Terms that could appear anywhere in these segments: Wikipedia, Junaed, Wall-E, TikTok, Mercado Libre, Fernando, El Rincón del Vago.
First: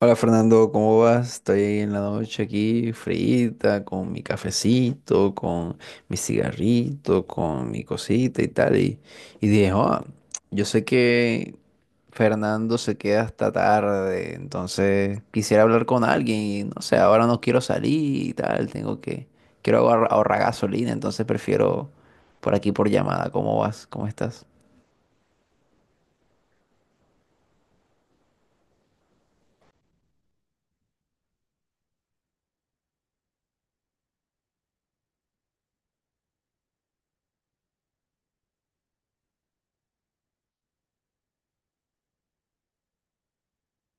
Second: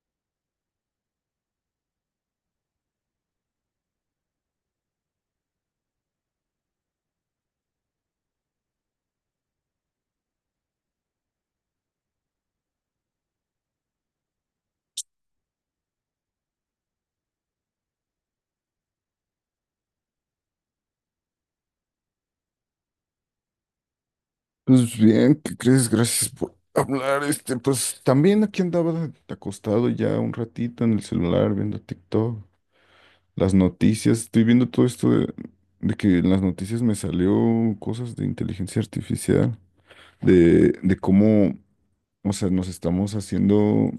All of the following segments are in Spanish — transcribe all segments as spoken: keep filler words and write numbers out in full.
Hola Fernando, ¿cómo vas? Estoy en la noche aquí, frita, con mi cafecito, con mi cigarrito, con mi cosita y tal. Y, y dije, "Ah, yo sé que Fernando se queda hasta tarde, entonces quisiera hablar con alguien y no sé, ahora no quiero salir y tal, tengo que, quiero ahorra- ahorrar gasolina, entonces prefiero por aquí por llamada. ¿Cómo vas? ¿Cómo estás? Pues bien, ¿qué crees? Gracias por hablar. Este, pues también aquí andaba acostado ya un ratito en el celular viendo TikTok, las noticias. Estoy viendo todo esto de, de que en las noticias me salió cosas de inteligencia artificial, de, de cómo, o sea, nos estamos haciendo,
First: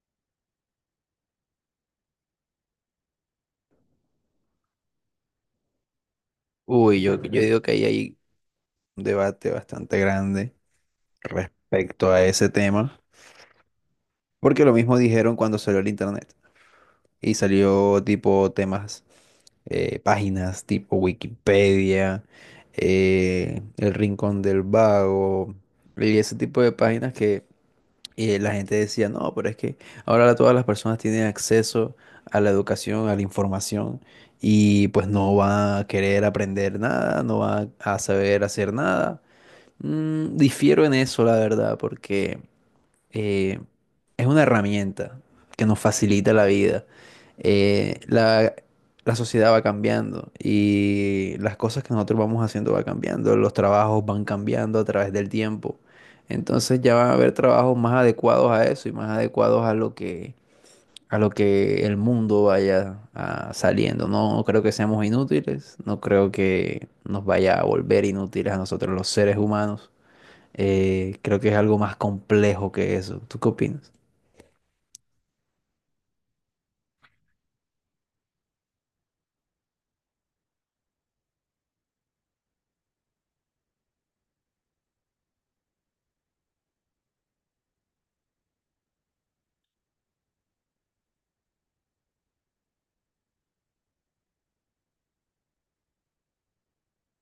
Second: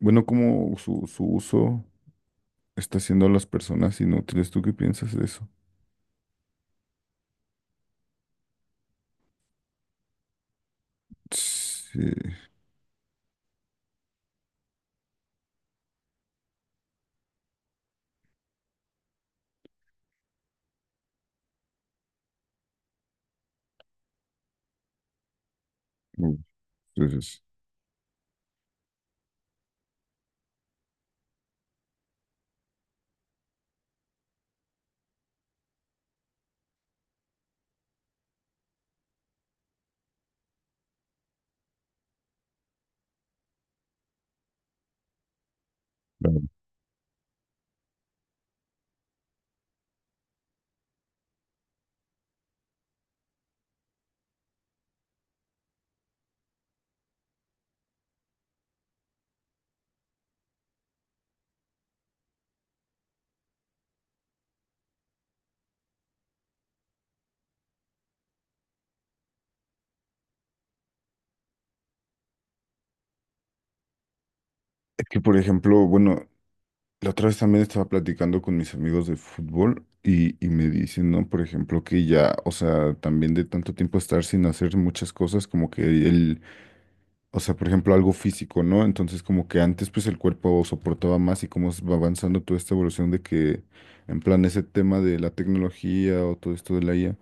bueno, cómo su, su uso está haciendo a las personas inútiles. ¿Tú qué piensas de eso? Uy, yo, yo digo que ahí hay un debate bastante grande respecto Sí, a ese tema, porque lo mismo dijeron cuando salió el internet y salió tipo temas, eh, páginas tipo Wikipedia, eh, El Rincón del Vago y ese tipo de páginas entonces, que eh, la gente decía, no, pero es que ahora todas las personas tienen acceso a la educación, a la información. Y pues no va a querer aprender nada, no va a saber hacer nada. Mm, difiero en eso, la verdad, porque eh, es una herramienta que nos facilita la claro. vida. Eh, la, la sociedad va cambiando y las cosas que nosotros vamos haciendo va cambiando, los trabajos van cambiando a través del tiempo. Entonces ya van a haber trabajos más adecuados a eso y más adecuados a lo que, a lo que el mundo vaya ah, saliendo. No creo que seamos inútiles, no creo que nos vaya a volver inútiles a nosotros los seres humanos. Eh, creo que es algo más complejo que eso. ¿Tú qué opinas? Es que, por ejemplo, bueno, la otra vez también estaba platicando con mis amigos de fútbol y, y me dicen, ¿no? Por ejemplo, que ya, o sea, también de tanto tiempo estar sin hacer muchas cosas, como que el, o sea, por ejemplo, algo físico, ¿no? Entonces, como que antes, pues el cuerpo soportaba más y cómo va avanzando toda esta evolución de que, en plan, ese tema de la tecnología o todo esto de la I A,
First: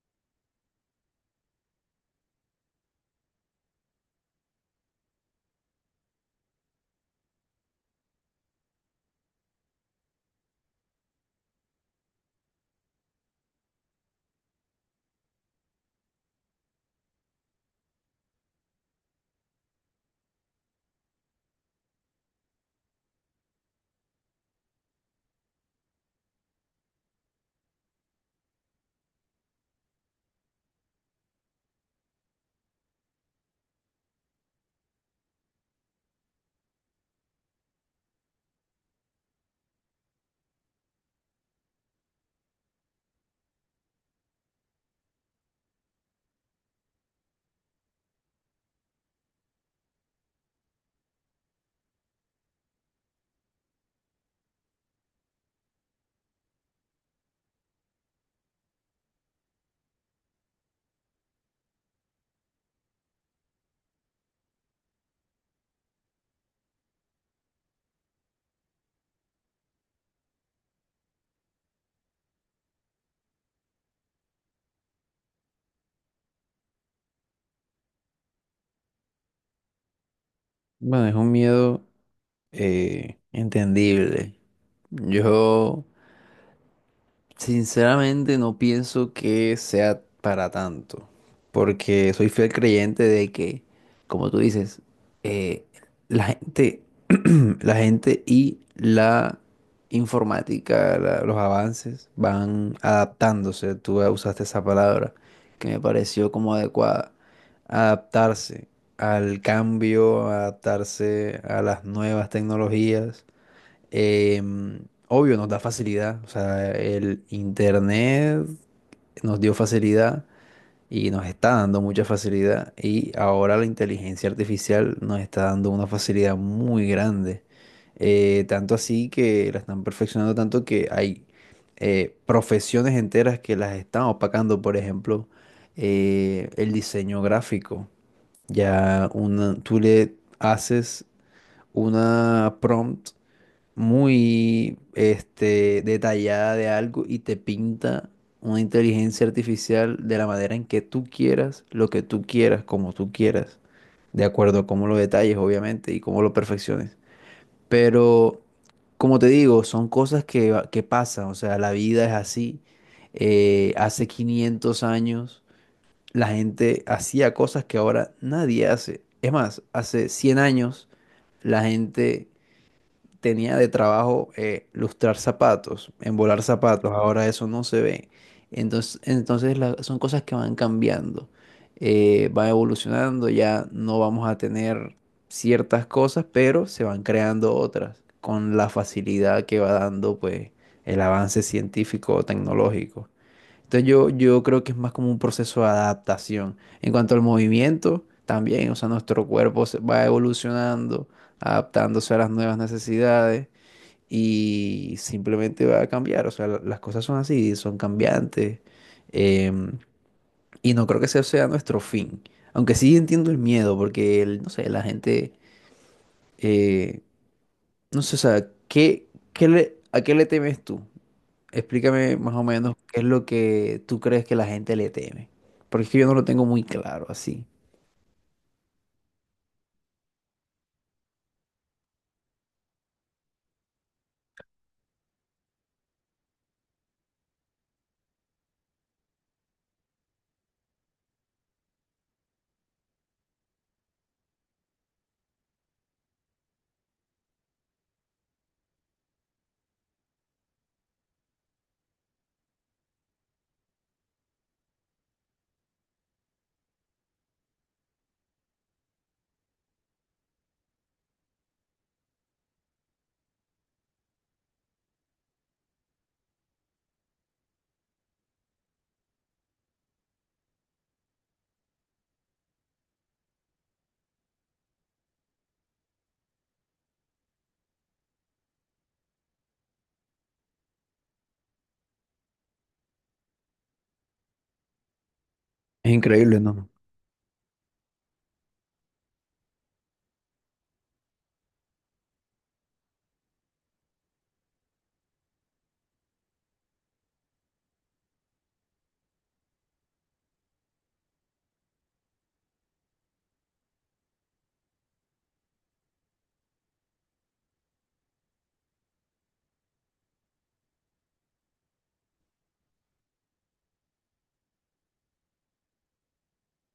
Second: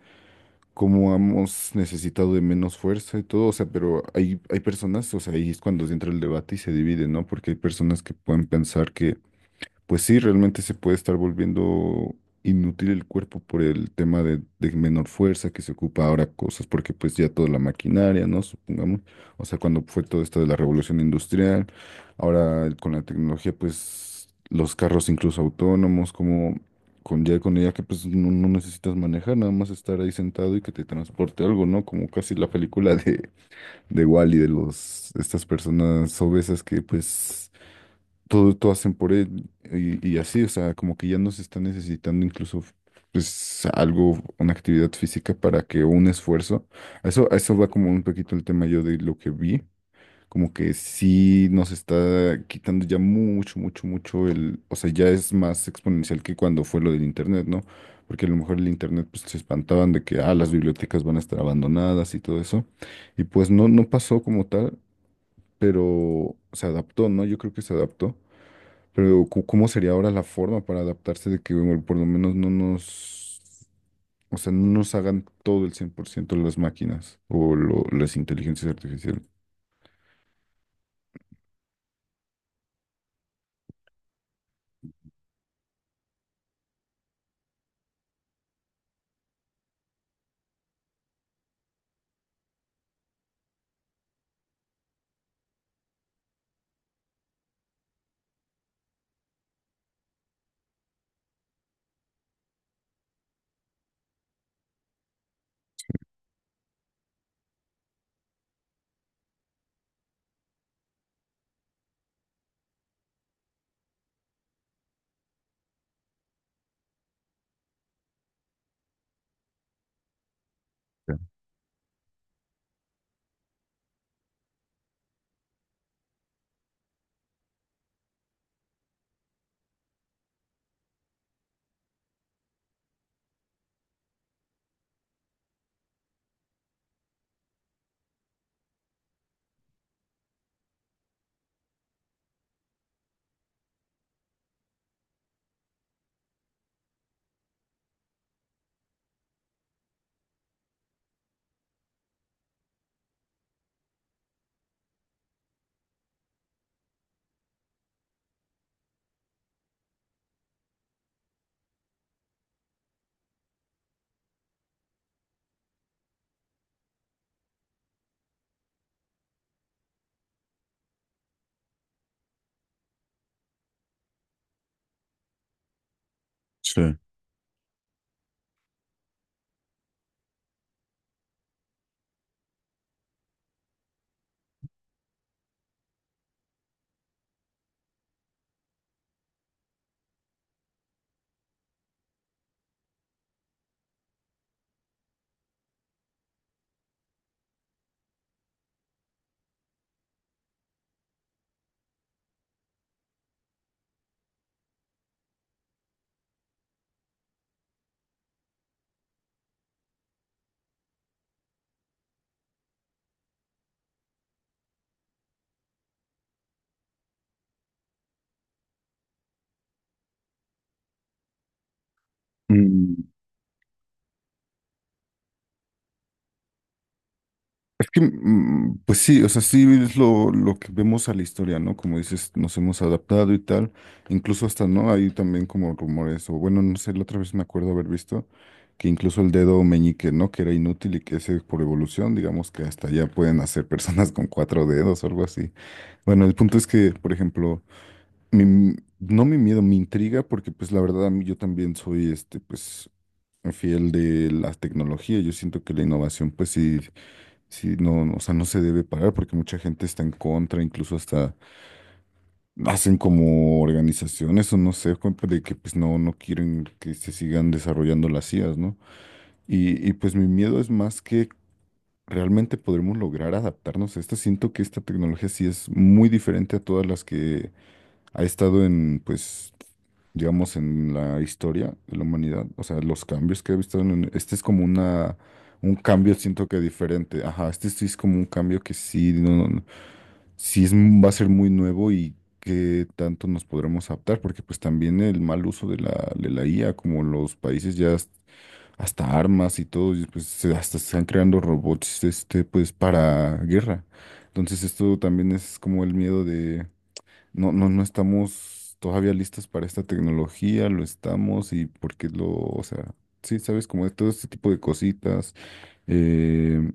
cómo hemos necesitado de menos fuerza y todo, o sea, pero hay, hay personas, o sea, ahí es cuando entra el debate y se divide, ¿no? Porque hay personas que pueden pensar que pues sí, realmente se puede estar volviendo inútil el cuerpo por el tema de, de menor fuerza que se ocupa ahora cosas, porque pues ya toda la maquinaria, ¿no? Supongamos, o sea, cuando fue todo esto de la revolución industrial, ahora con la tecnología, pues los carros incluso autónomos, como con ya con ella que pues no, no necesitas manejar, nada más estar ahí sentado y que te transporte algo, ¿no? Como casi la película de, de Wall-E, de los, estas personas obesas que pues todo, todo hacen por él y, y así, o sea, como que ya no se está necesitando incluso pues algo, una actividad física para que o un esfuerzo, a eso, a eso va como un poquito el tema yo de lo que vi, como que sí nos está quitando ya mucho, mucho, mucho el, o sea, ya es más exponencial que cuando fue lo del internet, ¿no? Porque a lo mejor el internet pues se espantaban de que, ah, las bibliotecas van a estar abandonadas y todo eso, y pues no, no pasó como tal, pero se adaptó, ¿no? Yo creo que se adaptó. Pero cu- ¿cómo sería ahora la forma para adaptarse de que bueno, por lo menos no nos, o sea, no nos hagan todo el cien por ciento las máquinas o lo- las inteligencias artificiales? Bueno, es un miedo eh, entendible. Yo Sinceramente no pienso que sea para tanto, porque soy fiel creyente de que, como tú dices, eh, la gente, la gente y la informática, la- los avances van adaptándose. Tú usaste esa palabra que me pareció como adecuada. Adaptarse al cambio, adaptarse a las nuevas tecnologías. Eh, Obvio, nos da facilidad. O sea, el internet nos dio facilidad y nos está dando mucha facilidad. Y ahora la inteligencia artificial nos está dando una facilidad muy grande. Eh, tanto así que la están perfeccionando tanto que hay eh, profesiones enteras que las están opacando. Por ejemplo, eh, el diseño gráfico. Ya una, tú le haces una prompt muy este, detallada de algo y te pinta una inteligencia artificial de la manera en que tú quieras, lo que tú quieras, como tú quieras, de acuerdo a cómo lo detalles, obviamente, y cómo lo perfecciones. Pero, como te digo, son cosas que, va- que pasan, o sea, la vida es así. Eh, hace quinientos años la gente hacía cosas que ahora nadie hace. Es más, hace cien años la gente tenía de trabajo eh, lustrar zapatos, embolar zapatos, Sí. ahora eso no se ve. Entonces, entonces la- son cosas que van cambiando, eh, van evolucionando, ya no vamos a tener ciertas cosas, pero se van creando otras con la facilidad que va dando pues el avance científico o tecnológico. Entonces yo, yo creo que es más como un proceso de adaptación. En cuanto al movimiento, también, o sea, nuestro cuerpo se va evolucionando, adaptándose a las nuevas necesidades y simplemente va a cambiar. O sea, la- las cosas son así, son cambiantes. em, y no creo que ese sea nuestro fin. Aunque sí entiendo el miedo, porque, el- no sé, la gente, eh, no sé, o sea, ¿qué, qué le, ¿a qué le temes tú? Explícame más o menos qué es Mm, lo que tú crees que la gente le teme. Porque es que yo no lo tengo muy claro así. Es que, mm, pues sí, o sea, sí es lo, lo que vemos a la historia, ¿no? Como dices, nos hemos adaptado y tal. Incluso hasta, ¿no? Hay también como rumores, o bueno, no sé, la otra vez me acuerdo haber visto que incluso el dedo meñique, ¿no? Que era inútil y que ese por evolución, digamos que hasta ya pueden hacer personas con cuatro dedos o algo así. Bueno, el punto es que, por ejemplo, mi- no mi miedo, mi intriga, porque pues la verdad a mí yo también soy este, pues, fiel de la tecnología. Yo siento que la innovación, pues sí, sí, no, no, o sea, no se debe parar porque mucha gente está en contra, incluso hasta hacen como organizaciones o no sé, como de que pues no, no quieren que se sigan desarrollando las C I As, ¿no? Y, y pues mi miedo es más que realmente podremos lograr adaptarnos a esta. Siento que esta tecnología sí es muy diferente a todas las que ha estado en, pues, digamos, en la historia de la humanidad, o sea, los cambios que ha visto, en- este es como una, un Es cambio, increíble, siento que ¿no? diferente, ajá, este sí es como un cambio que sí, no, no, no, sí es, m- va a ser muy nuevo y qué tanto nos podremos adaptar, porque pues también el mal uso de la, de la, I A, como los países ya has- hasta armas y todo, y, pues se- hasta se están creando robots, este, pues, para guerra. Entonces esto también es como el miedo no, no, no estamos todavía listos para esta tecnología, lo estamos y porque lo, o sea, sí, sabes, como de todo este tipo de cositas. eh,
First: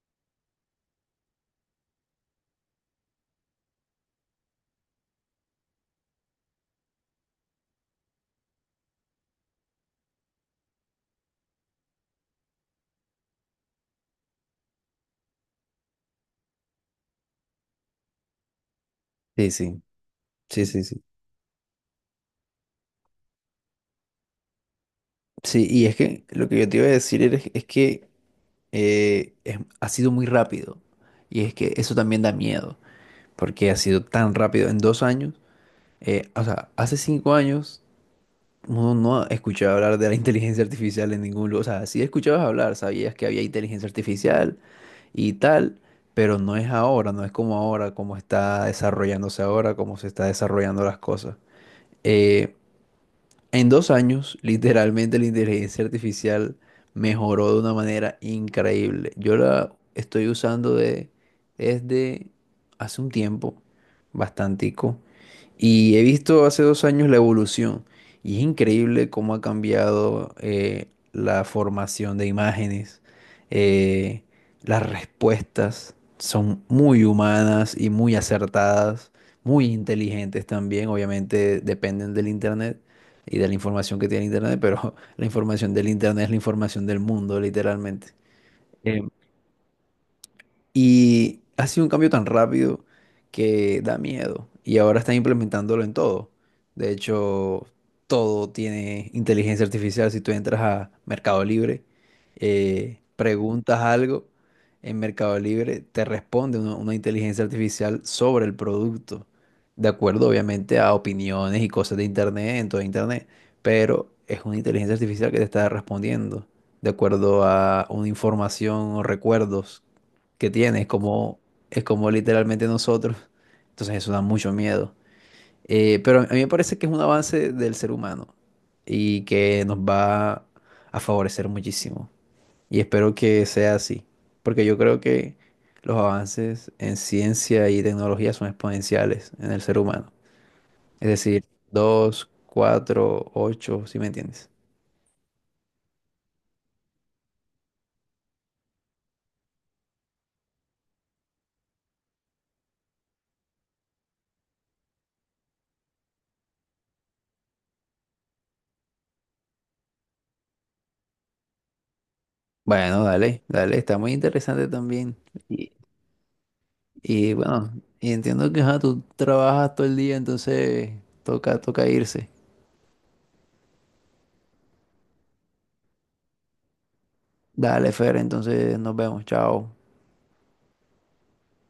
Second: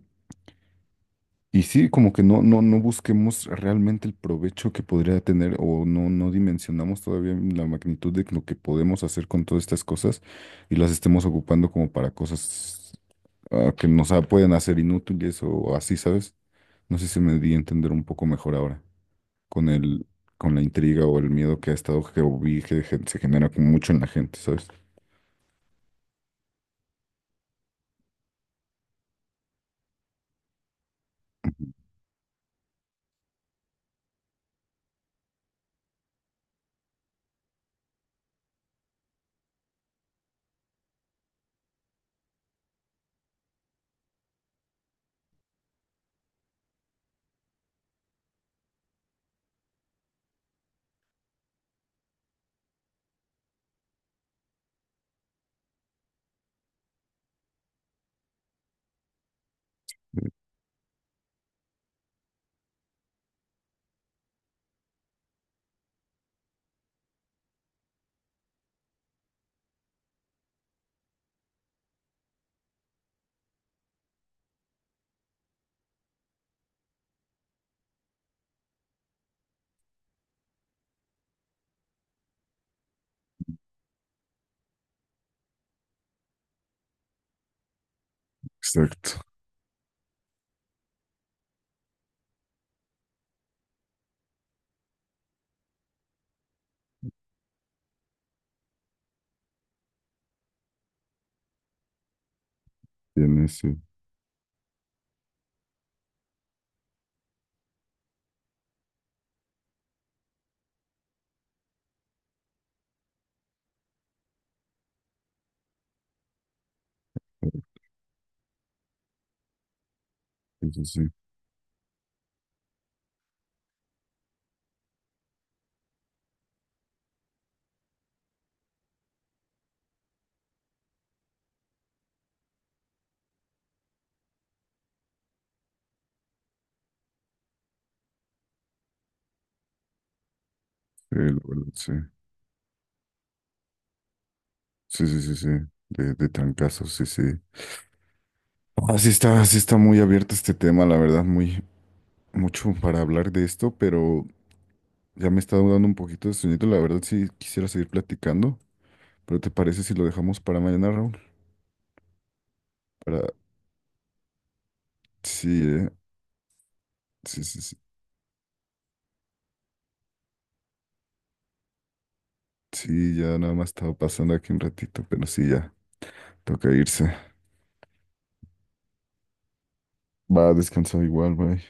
y sí, como que no, no, no busquemos realmente el provecho que podría tener o no, no dimensionamos todavía la magnitud de lo que podemos hacer con todas estas cosas y las estemos ocupando como para cosas ah, que nos ah, pueden hacer inútiles o así, ¿sabes? No sé si me di a entender un poco mejor ahora Sí, con sí, el, con la sí, sí, sí. intriga o el miedo que ha estado que vi que gen- se genera como mucho en la gente, ¿sabes? Sí, y es que lo que yo te iba a decir es, es que eh, es- ha sido muy rápido. Y es Ujú. que eso también da miedo, porque ha sido tan rápido. En dos años, eh, o sea, hace cinco años uno no escuchaba hablar de la inteligencia artificial en ningún lugar. O sea, sí escuchabas hablar, sabías que había inteligencia artificial, y tal, pero no es ahora, no es como ahora, como está desarrollándose ahora, como se está desarrollando las cosas. Eh, en dos años, literalmente la inteligencia artificial mejoró de una manera increíble. Yo la estoy usando de, desde hace un tiempo, bastantico, y he visto hace dos años la evolución. Y es increíble cómo ha cambiado eh, la formación de imágenes. eh, las respuestas son muy humanas y muy acertadas, muy inteligentes también, obviamente dependen del internet y de la información que tiene Internet, pero la información del Internet es la información del mundo, literalmente. Exacto. Y ha sido un cambio tan rápido que da miedo. Y ahora están implementándolo en todo. De hecho, todo tiene inteligencia artificial. Si tú entras a Mercado Libre, eh, Tiene, preguntas sí. algo en Mercado Libre, te responde una, una inteligencia artificial sobre el producto. De acuerdo, obviamente, a opiniones y cosas de internet, en todo internet. Pero es una inteligencia artificial que te está respondiendo de acuerdo a una información o recuerdos que Sí, tiene, sí, es sí. como, es como literalmente nosotros. Entonces eso da mucho miedo. Eh, pero a mí me parece que es un avance del ser humano y que nos va a favorecer muchísimo. Y espero que sea así, porque yo creo que los avances en ciencia y tecnología son exponenciales en el ser humano. Es Sí, la decir, verdad, sí. dos cuatro ocho, ¿si me entiendes? Sí, sí, sí, sí. De, de trancazos, sí, sí. Así está, sí está muy abierto este tema, la verdad, muy, mucho para hablar de esto, pero ya me está dando un poquito de sueñito, la verdad sí quisiera seguir platicando, pero ¿te parece si lo dejamos para mañana, Raúl? Bueno, Para, dale, dale, está muy interesante también. sí, Y- eh, Y sí, sí, bueno, sí, y entiendo que ajá, tú trabajas todo el día, entonces toca, toca irse. sí, ya nada más estaba pasando aquí un ratito, pero sí, ya. Toca irse. Dale, Fer, entonces nos vemos, chao. Va, descansa igual, bye.